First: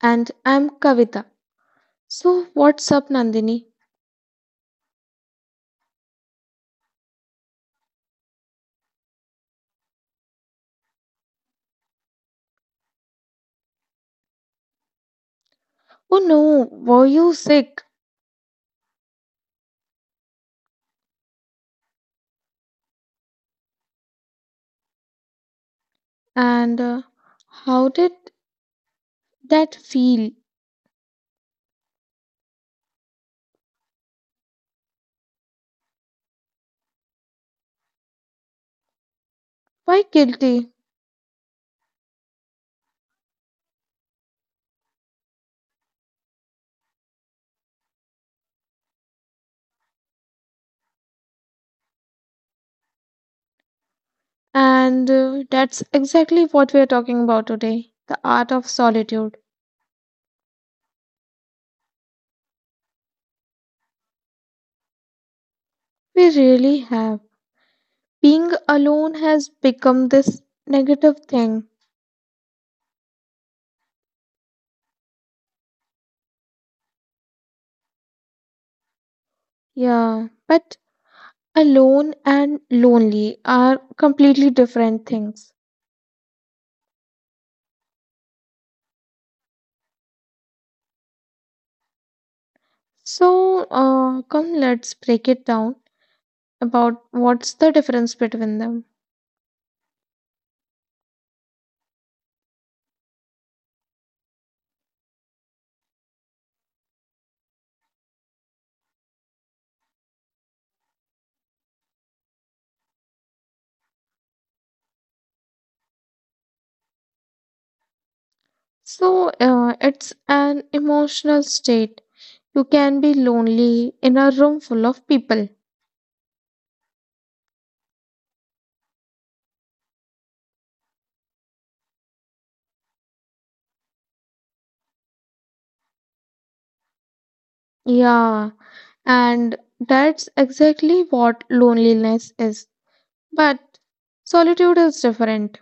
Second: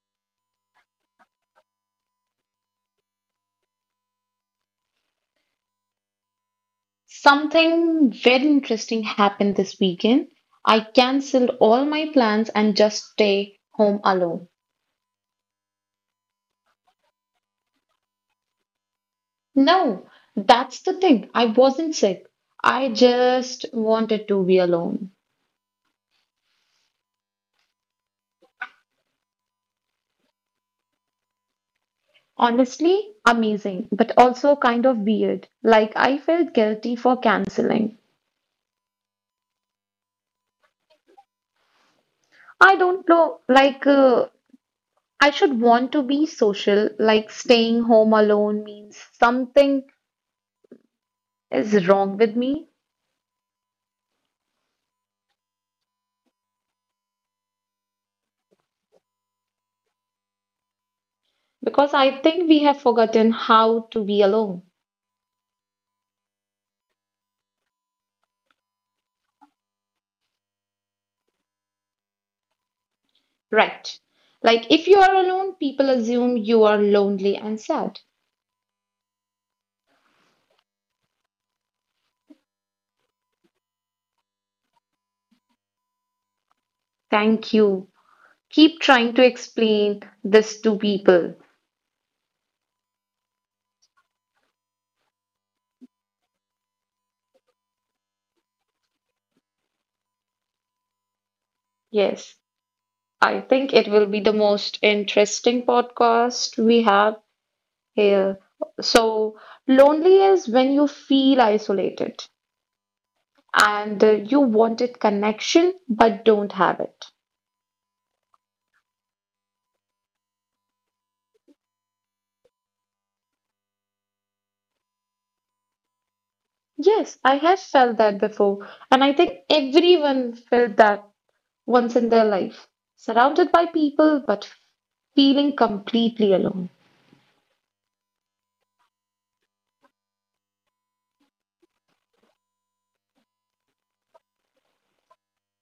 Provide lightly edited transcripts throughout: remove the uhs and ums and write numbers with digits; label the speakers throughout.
Speaker 1: And I'm Kavita. So, what's up, Nandini?
Speaker 2: Something very interesting happened this weekend. I cancelled all my plans and just stay home alone.
Speaker 1: Oh no, were you sick?
Speaker 2: No, that's the thing. I wasn't sick. I just wanted to be alone.
Speaker 1: And how did that feel?
Speaker 2: Honestly, amazing, but also kind of weird. Like I felt guilty for canceling.
Speaker 1: Why guilty?
Speaker 2: I don't know, I should want to be social, like staying home alone means something is wrong with me
Speaker 1: And that's exactly what we're talking about today, the art of solitude.
Speaker 2: because I think we have forgotten how to be alone.
Speaker 1: We really have. Being alone has become this negative thing.
Speaker 2: Right. Like if you are alone, people assume you are lonely and sad.
Speaker 1: Yeah, but alone and lonely are completely different things.
Speaker 2: Thank you. Keep trying to explain this to people.
Speaker 1: So, come, let's break it down about what's the difference between them.
Speaker 2: Yes, I think it will be the most interesting podcast we have here. So, lonely is when you feel isolated and you wanted connection but don't have it.
Speaker 1: So, it's an emotional state. You can be lonely in a room full of people.
Speaker 2: Yes, I have felt that before, and I think everyone felt that once in their life, surrounded by people but feeling completely alone.
Speaker 1: Yeah, and that's exactly what loneliness is. But solitude is different.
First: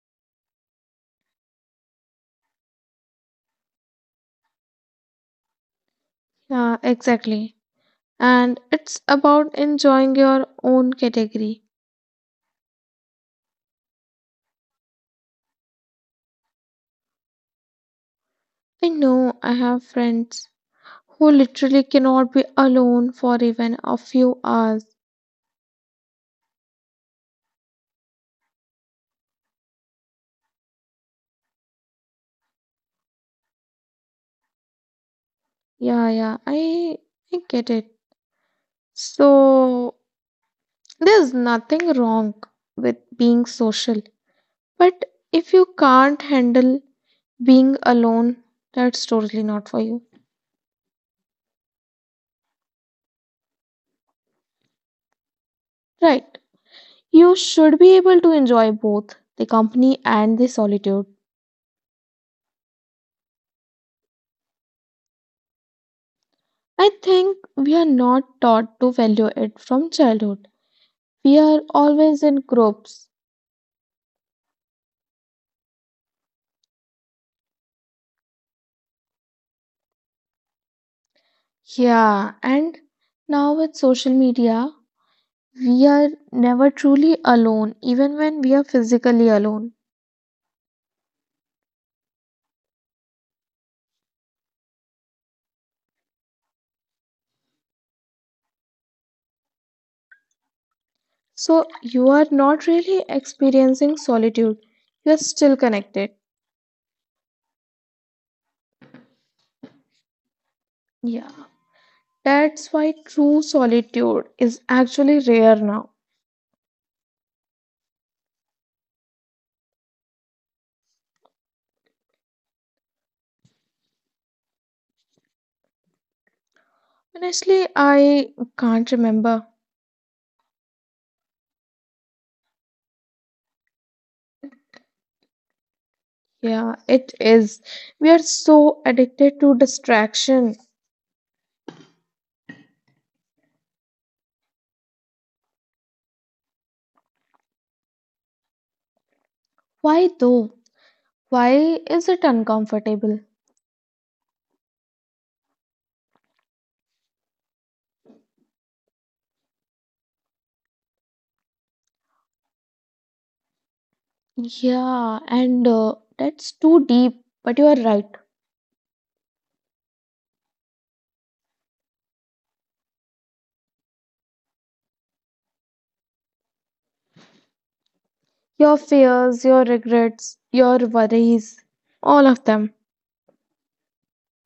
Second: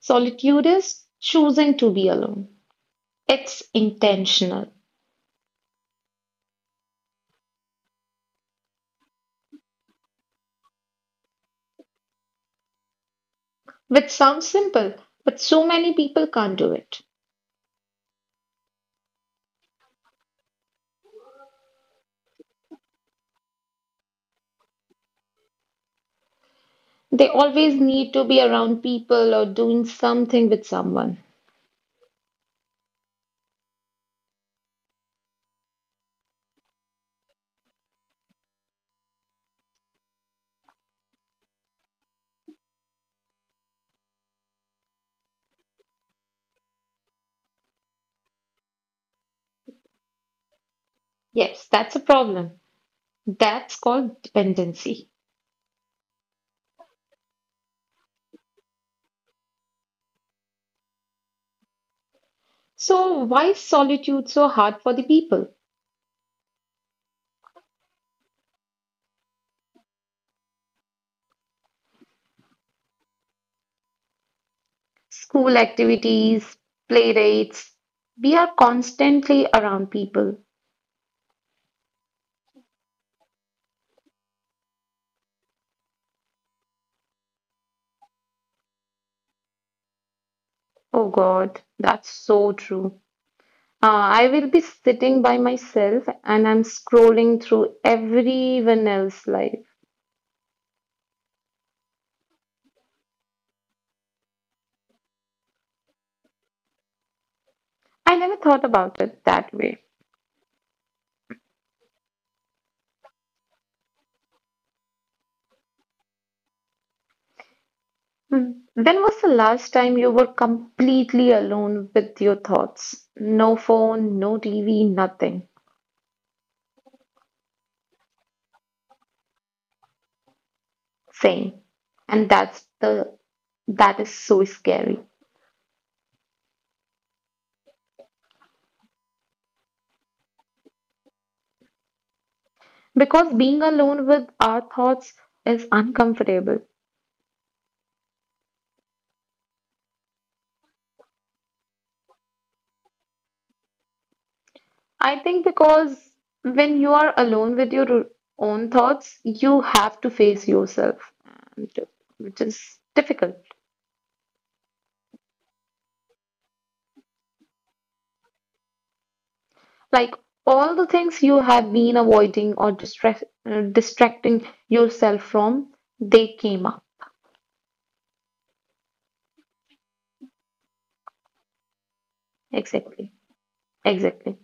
Speaker 2: Solitude is choosing to be alone. It's intentional,
Speaker 1: Yeah, exactly. And it's about enjoying your own category.
Speaker 2: which sounds simple, but so many people can't do it.
Speaker 1: I know I have friends who literally cannot be alone for even a few hours.
Speaker 2: They always need to be around people or doing something with someone.
Speaker 1: Yeah, yeah, I get it. So there's nothing wrong with being social, but if you can't handle being alone, that's totally not for you.
Speaker 2: Yes, that's a problem. That's called dependency.
Speaker 1: Right. You should be able to enjoy both the company and the solitude.
Speaker 2: So, why is solitude so hard for the people?
Speaker 1: I think we are not taught to value it from childhood. We are always in groups.
Speaker 2: School activities, play dates. We are constantly around people.
Speaker 1: Yeah, and now with social media, we are never truly alone, even when we are physically alone.
Speaker 2: Oh God, that's so true. I will be sitting by myself and I'm scrolling through everyone else's life.
Speaker 1: So you are not really experiencing solitude, you are still connected.
Speaker 2: I never thought about it that way.
Speaker 1: Yeah, that's why true solitude is actually rare now.
Speaker 2: Hmm. When was the last time you were completely alone with your thoughts? No phone, no TV, nothing.
Speaker 1: Honestly, I can't remember.
Speaker 2: Same. And that's the, that is so scary.
Speaker 1: Yeah, it is. We are so addicted to distraction.
Speaker 2: Because being alone with our thoughts is uncomfortable.
Speaker 1: Why though? Why is it uncomfortable?
Speaker 2: I think because when you are alone with own thoughts, you have to face yourself, and which is difficult.
Speaker 1: Yeah, and that's too deep, but you are right.
Speaker 2: Like all the things you have been avoiding or distracting yourself from, they came up.
Speaker 1: Your fears, your regrets, your worries, all of them.
Speaker 2: Exactly. Exactly.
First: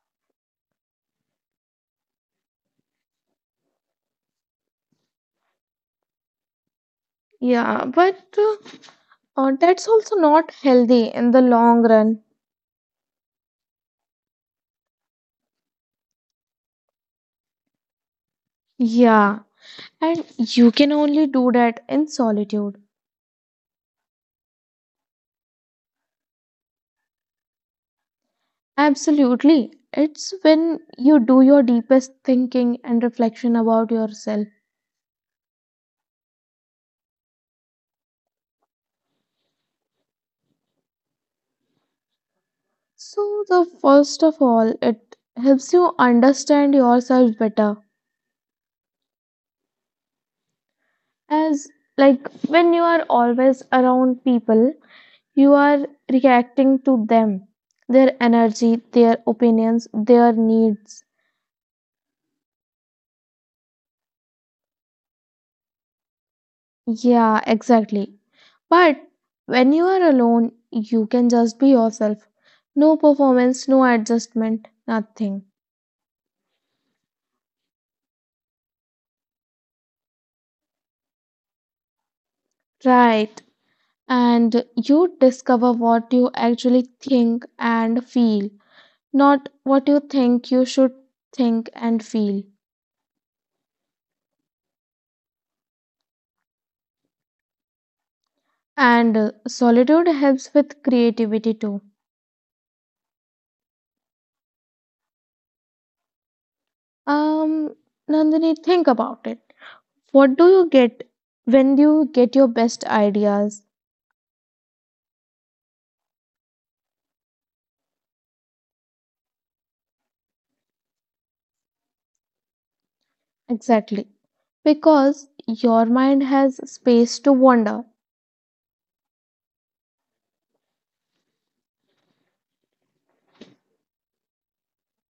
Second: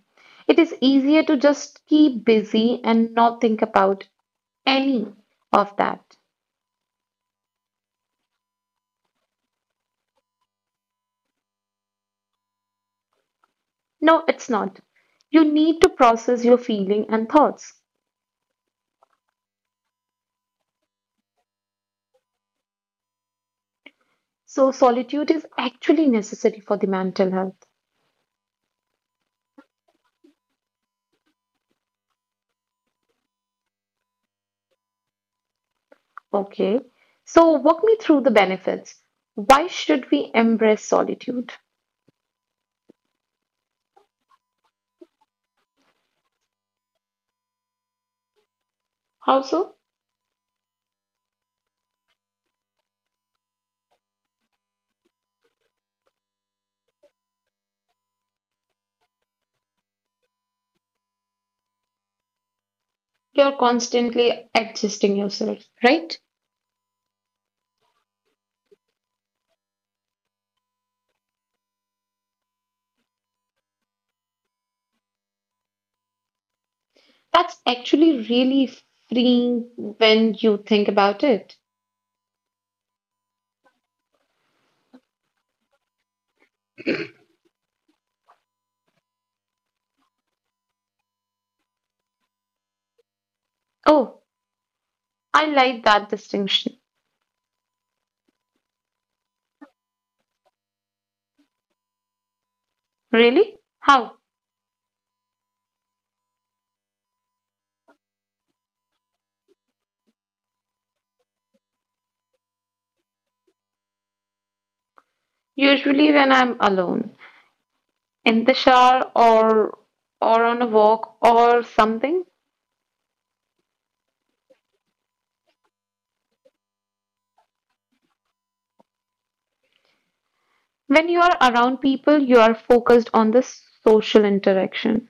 Speaker 2: It is easier to just keep busy and not think about any of that.
Speaker 1: Yeah, but that's also not healthy in the long run.
Speaker 2: No, it's not. You need to process your feeling and thoughts.
Speaker 1: Yeah, and you can only do that in solitude.
Speaker 2: So solitude is actually necessary for the mental health.
Speaker 1: Absolutely. It's when you do your deepest thinking and reflection about yourself.
Speaker 2: Okay. So walk me through the benefits. Why should we embrace solitude?
Speaker 1: So, the first of all, it helps you understand yourself better.
Speaker 2: How so?
Speaker 1: As like when you are always around people, you are reacting to them, their energy, their opinions, their needs.
Speaker 2: You're constantly adjusting yourself, right?
Speaker 1: Yeah, exactly. But when you are alone, you can just be yourself. No performance, no adjustment, nothing.
Speaker 2: That's actually really freeing when you think about it.
Speaker 1: Right. And you discover what you actually think and feel, not what you think you should think and feel.
Speaker 2: Oh, I like that distinction.
Speaker 1: And solitude helps with creativity too.
Speaker 2: Really? How?
Speaker 1: Um, Nandini, think about it. What do you get when you get your best ideas?
Speaker 2: Usually when I'm alone. In the shower or on a walk or something.
Speaker 1: Exactly. Because your mind has space to wander,
Speaker 2: When you are around people, you are focused on the social interaction.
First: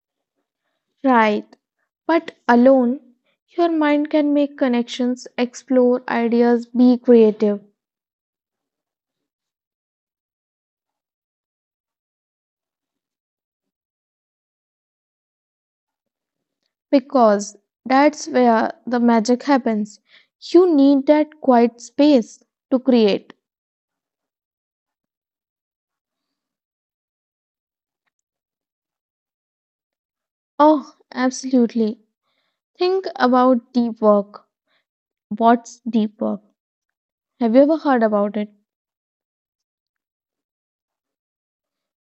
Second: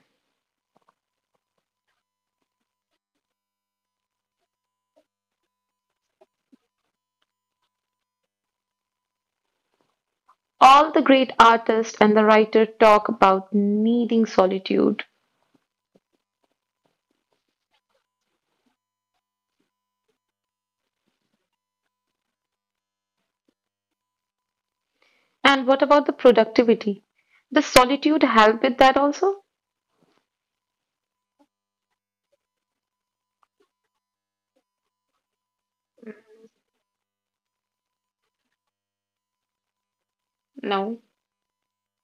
Speaker 1: right? But alone, your mind can make connections, explore ideas, be creative.
Speaker 2: All the great artists and the writer talk about needing solitude.
Speaker 1: Because that's where the magic happens. You need that quiet space to create.
Speaker 2: And what about the productivity? Does solitude help with that also?
Speaker 1: Oh, absolutely. Think about deep work. What's deep work? Have you ever heard about it?
Speaker 2: No.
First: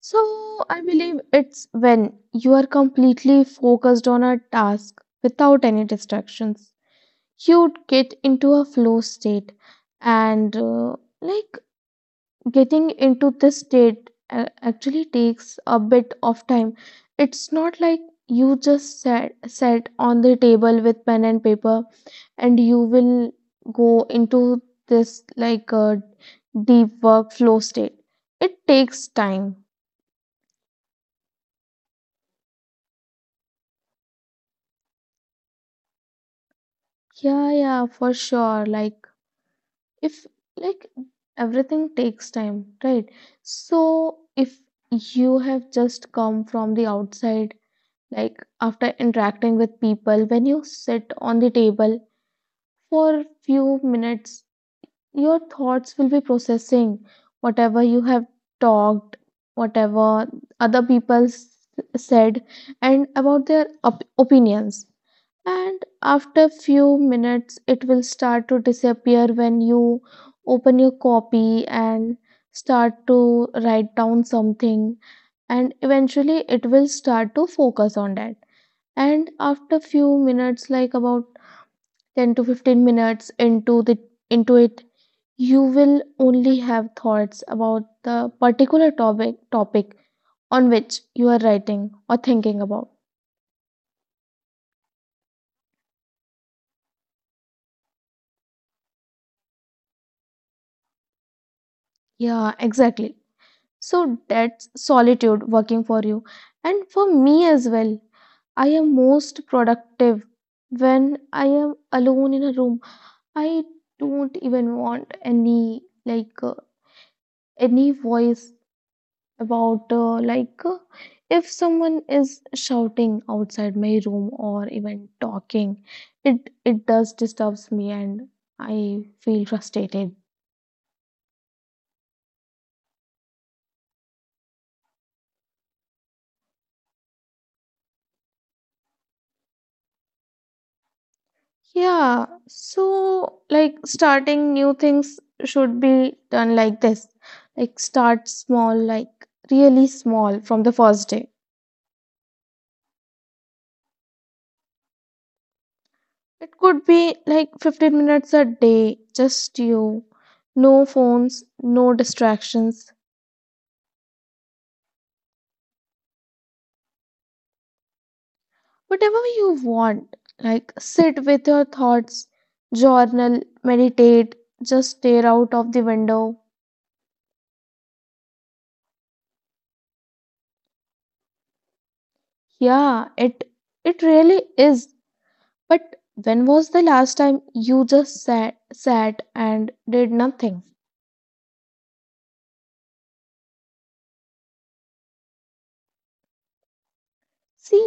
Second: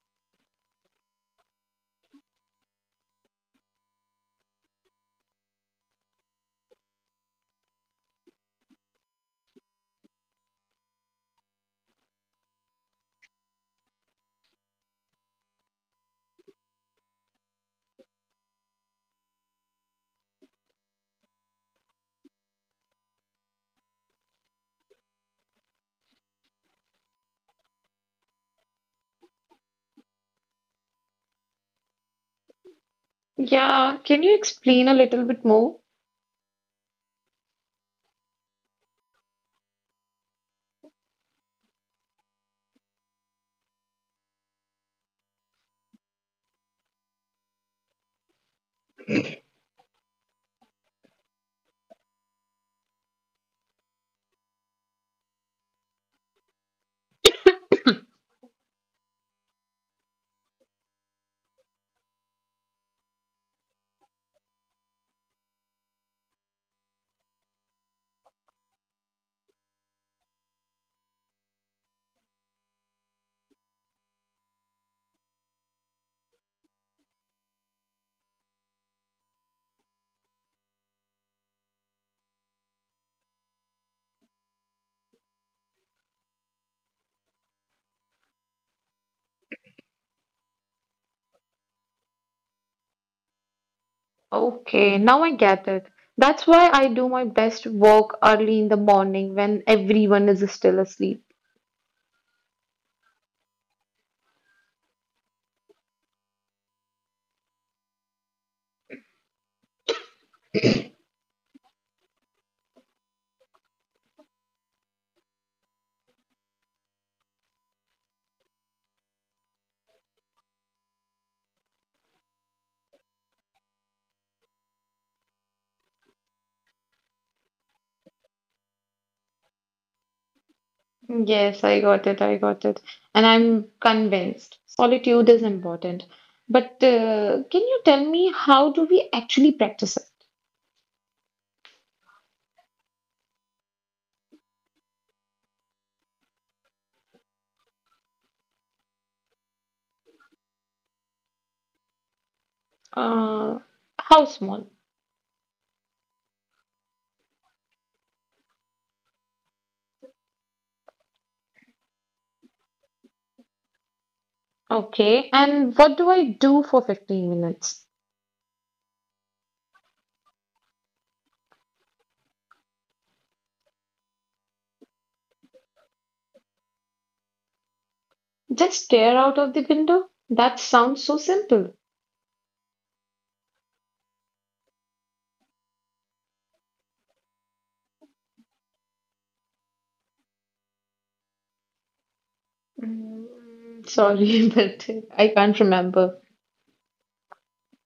Speaker 1: So, I believe it's when you are completely focused on a task without any distractions. You get into a flow state, and like getting into this state actually takes a bit of time. It's not like you just sat on the table with pen and paper and you will go into this like a deep workflow state. It takes time.
Speaker 2: Yeah, can you explain a little bit more?
Speaker 1: Yeah, yeah, for sure. Like, if, like, everything takes time, right? So, if you have just come from the outside, like, after interacting with people, when you sit on the table for few minutes, your thoughts will be processing whatever you have talked, whatever other said, and about their opinions, and after few minutes it will start to disappear when you open your copy and start to write down something, and eventually it will start to focus on that, and after few minutes, like about 10 to 15 minutes into it, you will only have thoughts about the particular topic on which you are writing or thinking about.
Speaker 2: Okay, now I get it. That's why I do my best work early in the morning when everyone is still asleep.
Speaker 1: Yeah, exactly. So that's solitude working for you and for me as well. I am most productive when I am alone in a room. I don't even want any any voice. About like If someone is shouting outside my room or even talking, it does disturbs me and I feel frustrated.
Speaker 2: Yes, I got it. I got it. And I'm convinced solitude is important. But can you tell me how do we actually practice it?
Speaker 1: Yeah, so like starting new things should be done like this. Like start small, like really small, from the first day.
Speaker 2: Uh, how small?
Speaker 1: It could be like 15 minutes a day, just you, no phones, no distractions.
Speaker 2: Okay. And what do I do for 15 minutes?
Speaker 1: Whatever you want, like sit with your thoughts, journal, meditate, just stare out of the window.
Speaker 2: Just stare out of the window? That sounds so simple.
Speaker 1: Yeah, it really is. But when was the last time you just sat and did nothing?
Speaker 2: Mm, sorry, but I can't remember.
Speaker 1: See,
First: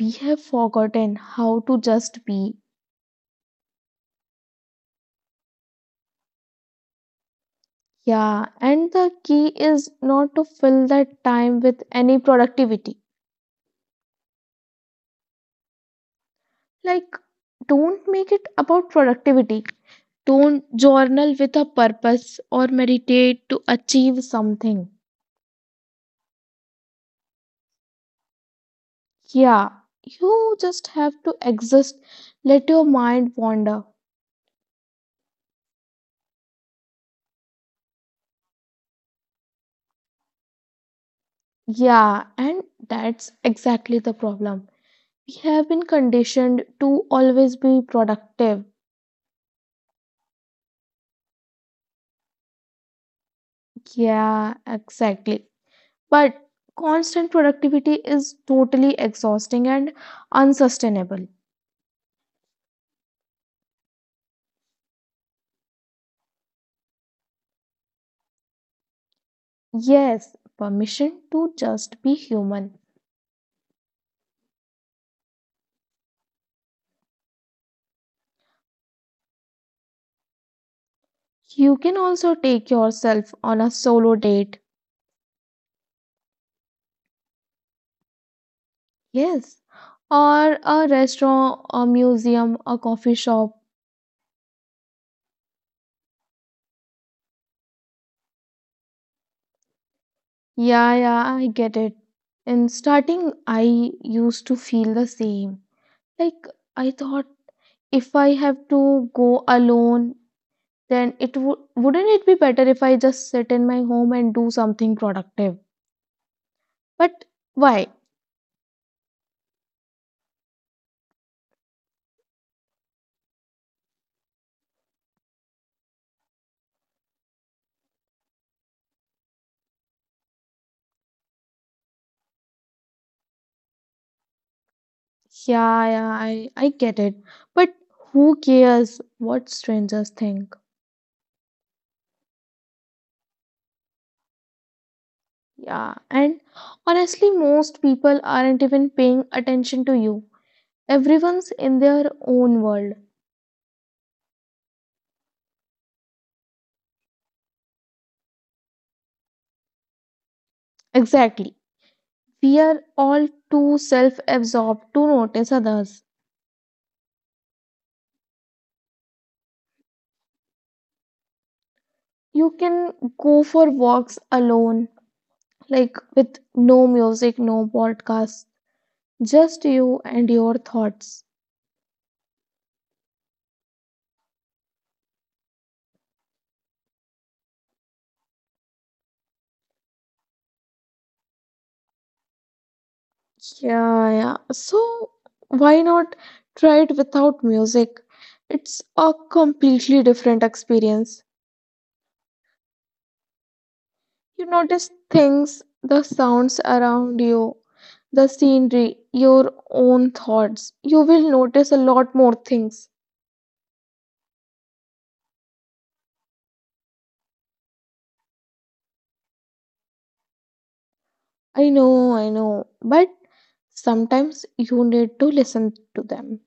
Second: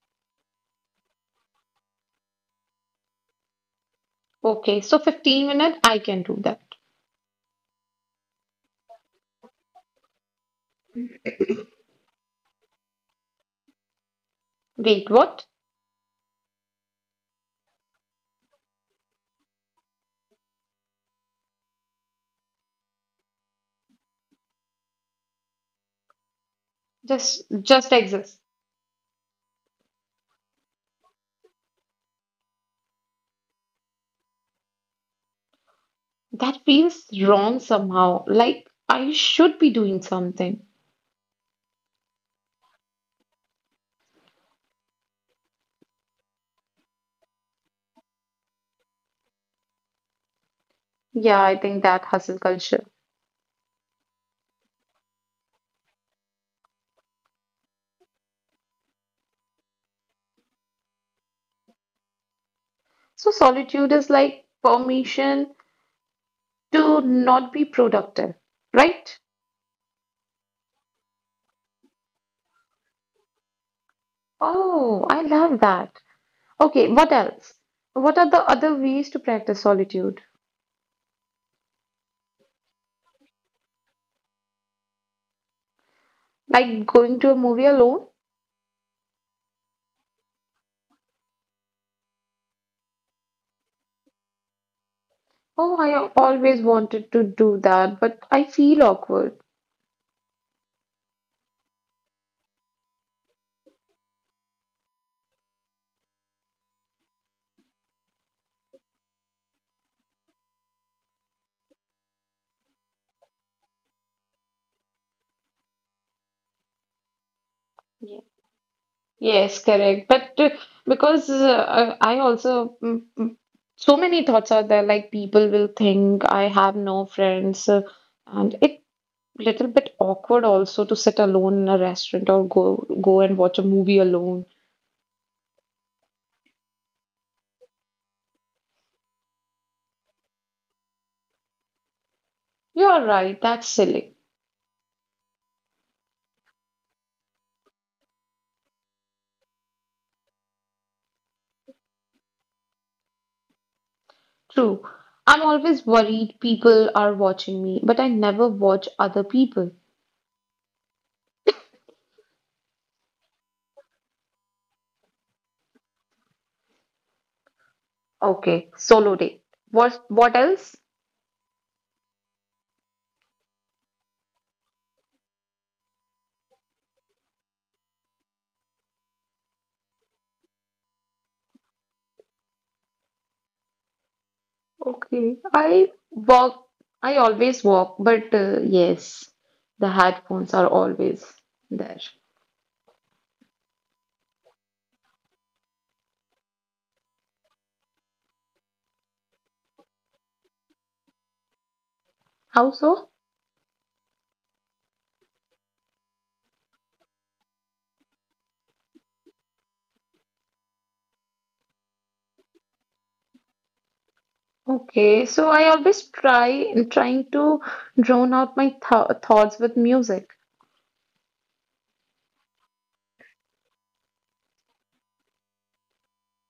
Speaker 1: we have forgotten how to just be.
Speaker 2: Okay, so 15 minutes, I can do that.
Speaker 1: Yeah, and the key is not to fill that time with any productivity.
Speaker 2: Wait, what?
Speaker 1: Like don't make it about productivity. Don't journal with a purpose or meditate to achieve something.
Speaker 2: Just exist.
Speaker 1: Yeah, you just have to exist. Let your mind wander.
Speaker 2: That feels wrong somehow, like I should be doing something.
Speaker 1: Yeah, and that's exactly the problem. We have been conditioned to always be productive.
Speaker 2: Yeah, I think that hustle culture.
Speaker 1: Yeah, exactly. But constant productivity is totally exhausting and unsustainable.
Speaker 2: So solitude is like permission to not be productive, right?
Speaker 1: Yes, permission to just be human.
Speaker 2: Oh, I love that. Okay, what else? What are the other ways to practice solitude?
Speaker 1: You can also take yourself on a solo date,
Speaker 2: Like going to a movie alone?
Speaker 1: yes, or a restaurant, a museum, a coffee shop.
Speaker 2: Oh, I always wanted to do that, but I feel awkward.
Speaker 1: Yeah, yeah, I get it. In starting, I used to feel the same. Like, I thought if I have to go alone, then it would wouldn't it be better if I just sit in my home and do something productive? But why?
Speaker 2: Yes, correct. But because I also, so many thoughts are there, like people will think I have no friends, and it little bit awkward also to sit alone in a restaurant or go and watch a movie alone.
Speaker 1: Yeah, yeah, I get it. But who cares what strangers think?
Speaker 2: You're right, that's silly.
Speaker 1: Yeah, and honestly, most people aren't even paying attention to you. Everyone's in their own world.
Speaker 2: True. I'm always worried people are watching me, but I never watch other people.
Speaker 1: Exactly. We are all too self absorbed to notice others.
Speaker 2: Okay, solo date. What else?
Speaker 1: You can go for walks alone, like with no music, no podcast, just you and your thoughts.
Speaker 2: Okay, I walk, I always walk, but yes, the headphones are always there.
Speaker 1: Yeah, yeah. So, why not try it without music? It's a completely different experience.
Speaker 2: How so?
Speaker 1: You notice things, the sounds around you, the scenery, your own thoughts. You will notice a lot more things.
Speaker 2: Okay, so I always trying to drown out my th thoughts with music,
Speaker 1: I know, but sometimes you need to listen to them.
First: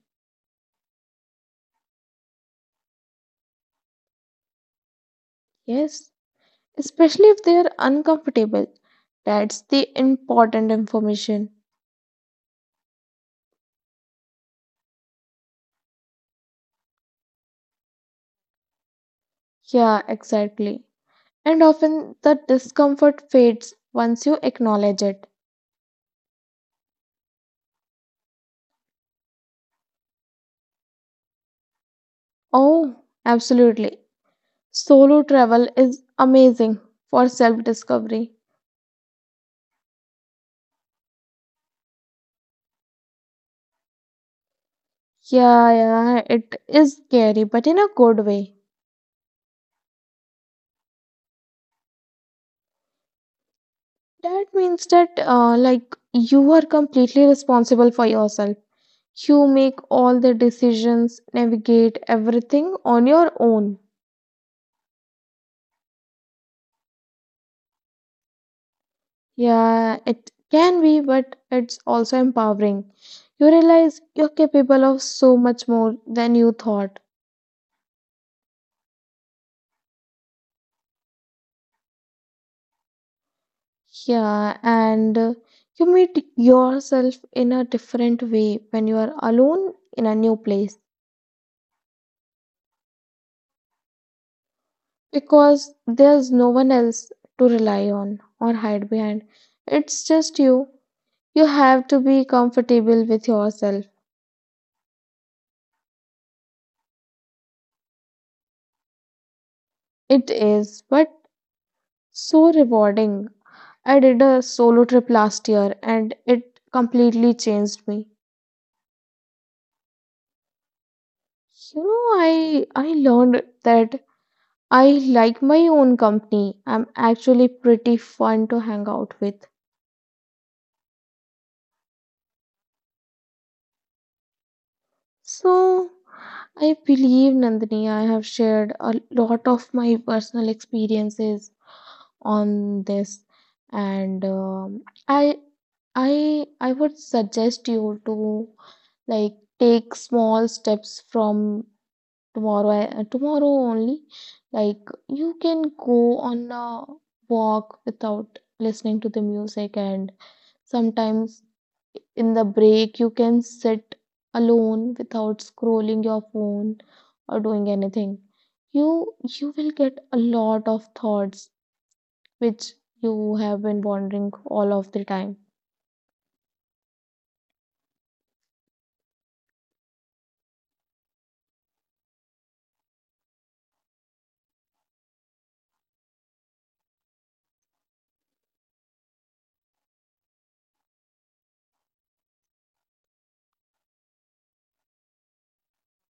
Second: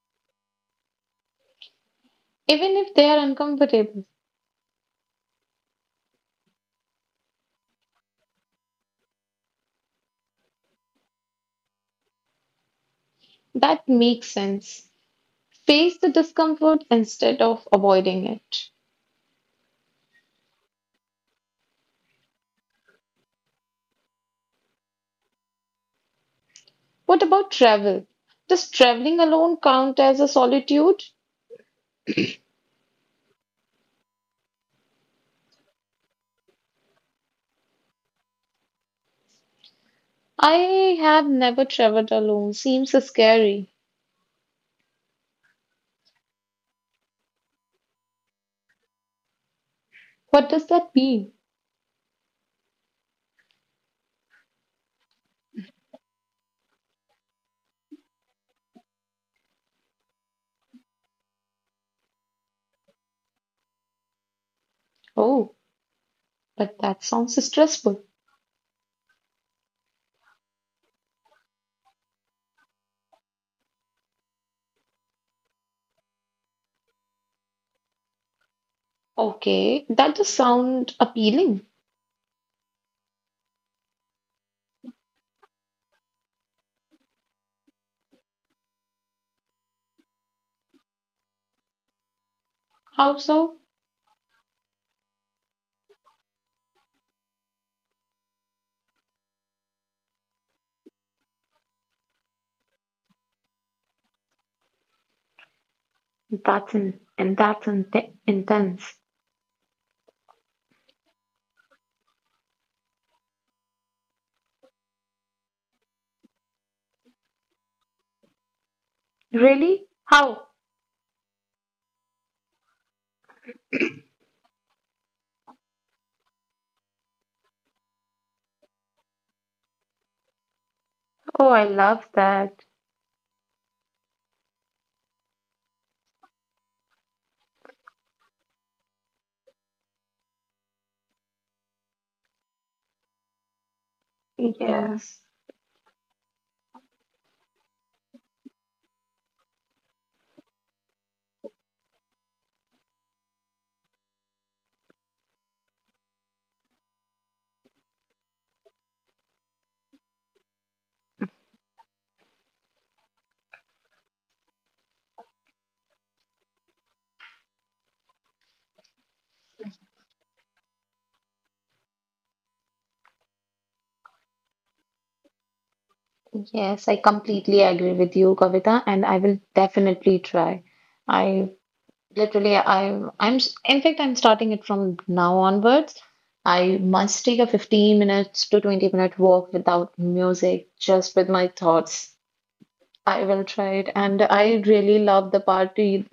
Speaker 2: even if they are uncomfortable.
Speaker 1: Yes, especially if they are uncomfortable. That's the important information.
Speaker 2: That makes sense. Face the discomfort instead of avoiding it.
Speaker 1: Yeah, exactly. And often the discomfort fades once you acknowledge it.
Speaker 2: What about travel? Does traveling alone count as a solitude?
Speaker 1: Oh, absolutely. Solo travel is amazing for self discovery.
Speaker 2: I have never traveled alone. Seems scary.
Speaker 1: Yeah, yeah, it is scary, but in a good way.
Speaker 2: What does that mean?
Speaker 1: That means that you are completely responsible for yourself. You make all the decisions, navigate everything on your own.
Speaker 2: Oh, but that sounds stressful.
Speaker 1: Yeah, it can be, but it's also empowering. You realize you're capable of so much more than you thought.
Speaker 2: Okay, that does sound appealing.
Speaker 1: Yeah, and you meet yourself in a different way when you are alone in a new place,
Speaker 2: How so?
Speaker 1: because there's no one else to rely on or hide behind. It's just you. You have to be comfortable with yourself.
Speaker 2: That's in intense.
Speaker 1: It is, but so rewarding. I did a solo trip last year and it completely changed me.
Speaker 2: Really? How?
Speaker 1: You know, I learned that I like my own company. I'm actually pretty fun to hang out with.
Speaker 2: Oh, I love that.
Speaker 1: So, I believe, Nandini, I have shared a lot of my personal experiences on this, and
Speaker 2: Yeah.
Speaker 1: um,
Speaker 2: Yes.
Speaker 1: I, I, I would suggest you to like take small steps from tomorrow. Tomorrow only, like you can go on a walk without listening to the music, and sometimes in the break, you can sit alone without scrolling your phone or doing anything. You will get a lot of thoughts which you have been wondering all of the time.
Speaker 2: Yes, I completely agree with you, Kavita, and I will definitely try. I literally, in fact, I'm starting it from now onwards. I must take a 15 minutes to 20 minute walk without music, just with my thoughts. I will try it. And I really love the part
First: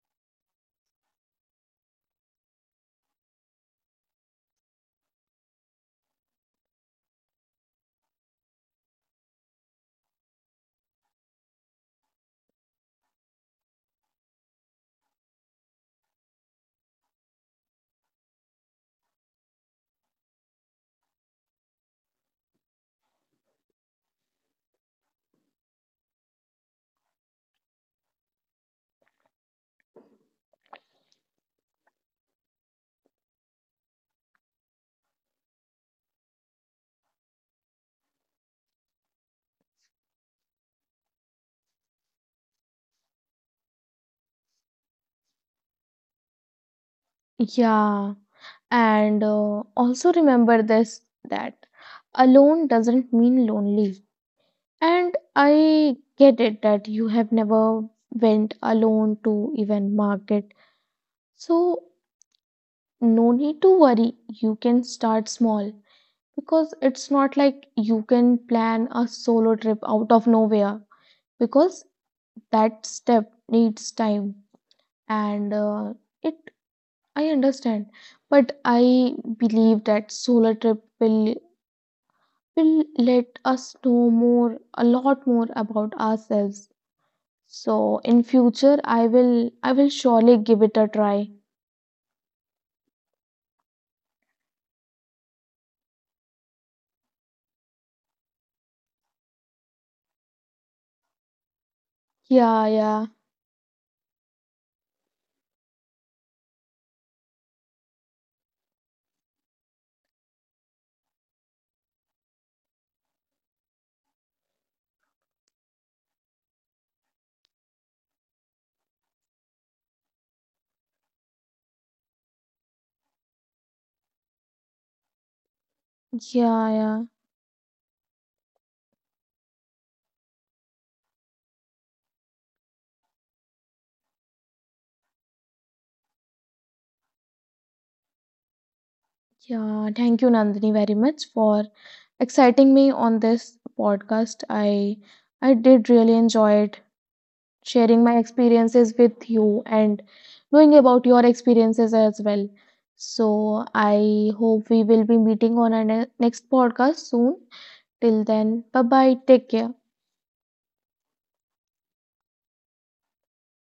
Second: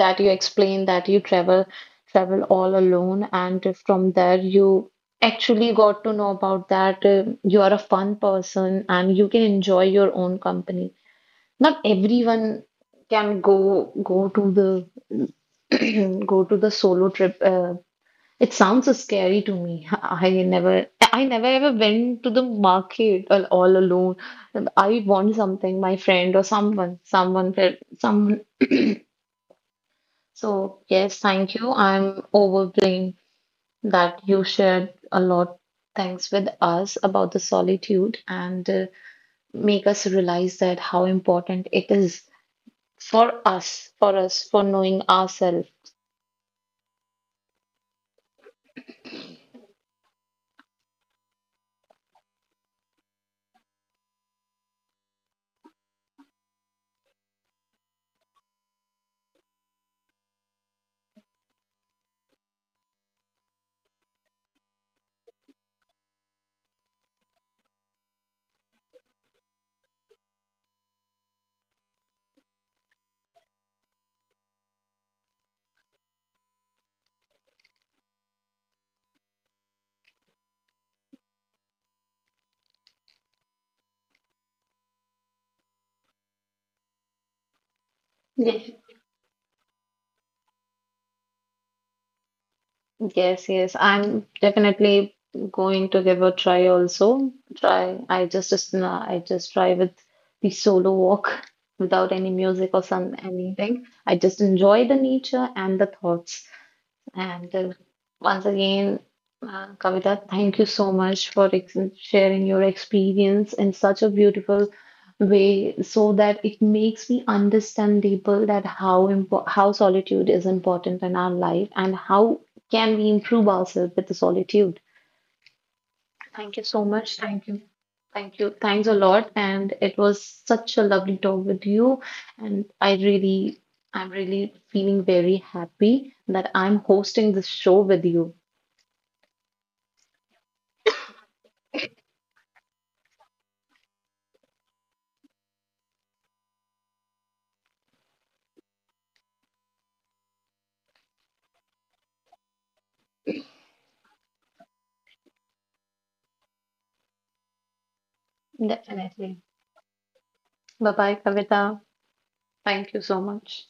Speaker 2: that you explain that you travel all alone, and from there you actually got to know about that you are a fun person and you can enjoy your own company. Not everyone can go go to the go to the solo trip it sounds so scary to me. I never ever went to the market all alone. I want something, my friend or someone, someone. So yes, thank you. I'm overwhelmed that you shared a lot things with us about the solitude and make us realize that how important it is for us, for knowing ourselves.
Speaker 1: Yeah, and also remember this, that alone doesn't mean lonely. And I get it that you have never went alone to even market. So no need to worry, you can start small, because it's not like you can plan a solo trip out of nowhere, because that step needs time, and it I understand, but I believe that solo trip will let us know more, a lot more, about ourselves. So in
Speaker 2: Yes.
Speaker 1: future I will surely give it a try.
Speaker 2: Yes, yes. I'm definitely going to give a try also. Try. I just try with the solo walk without any
Speaker 1: Yeah,
Speaker 2: music or
Speaker 1: yeah.
Speaker 2: some anything. I just enjoy the nature and the thoughts. And Once again, Kavita, thank you so much for ex sharing your experience in such a beautiful way so that it makes me understandable that how impo how solitude is important in our life and how can we improve ourselves with the solitude. Thank you
Speaker 1: Yeah,
Speaker 2: so
Speaker 1: yeah.
Speaker 2: much. Thank you. Thank you. Thanks a lot. And it was such a lovely talk with you. And I really, I'm really feeling very happy that I'm hosting this show with you.
Speaker 1: Yeah, thank you, Nandini, very much for exciting me on this podcast. I did really enjoy it, sharing my experiences with you and knowing about your experiences as well. So I hope we will be meeting on our next podcast soon. Till then, bye bye.
Speaker 2: Definitely.
Speaker 1: Take care.
Speaker 2: Bye bye, Kavita. Thank you so much.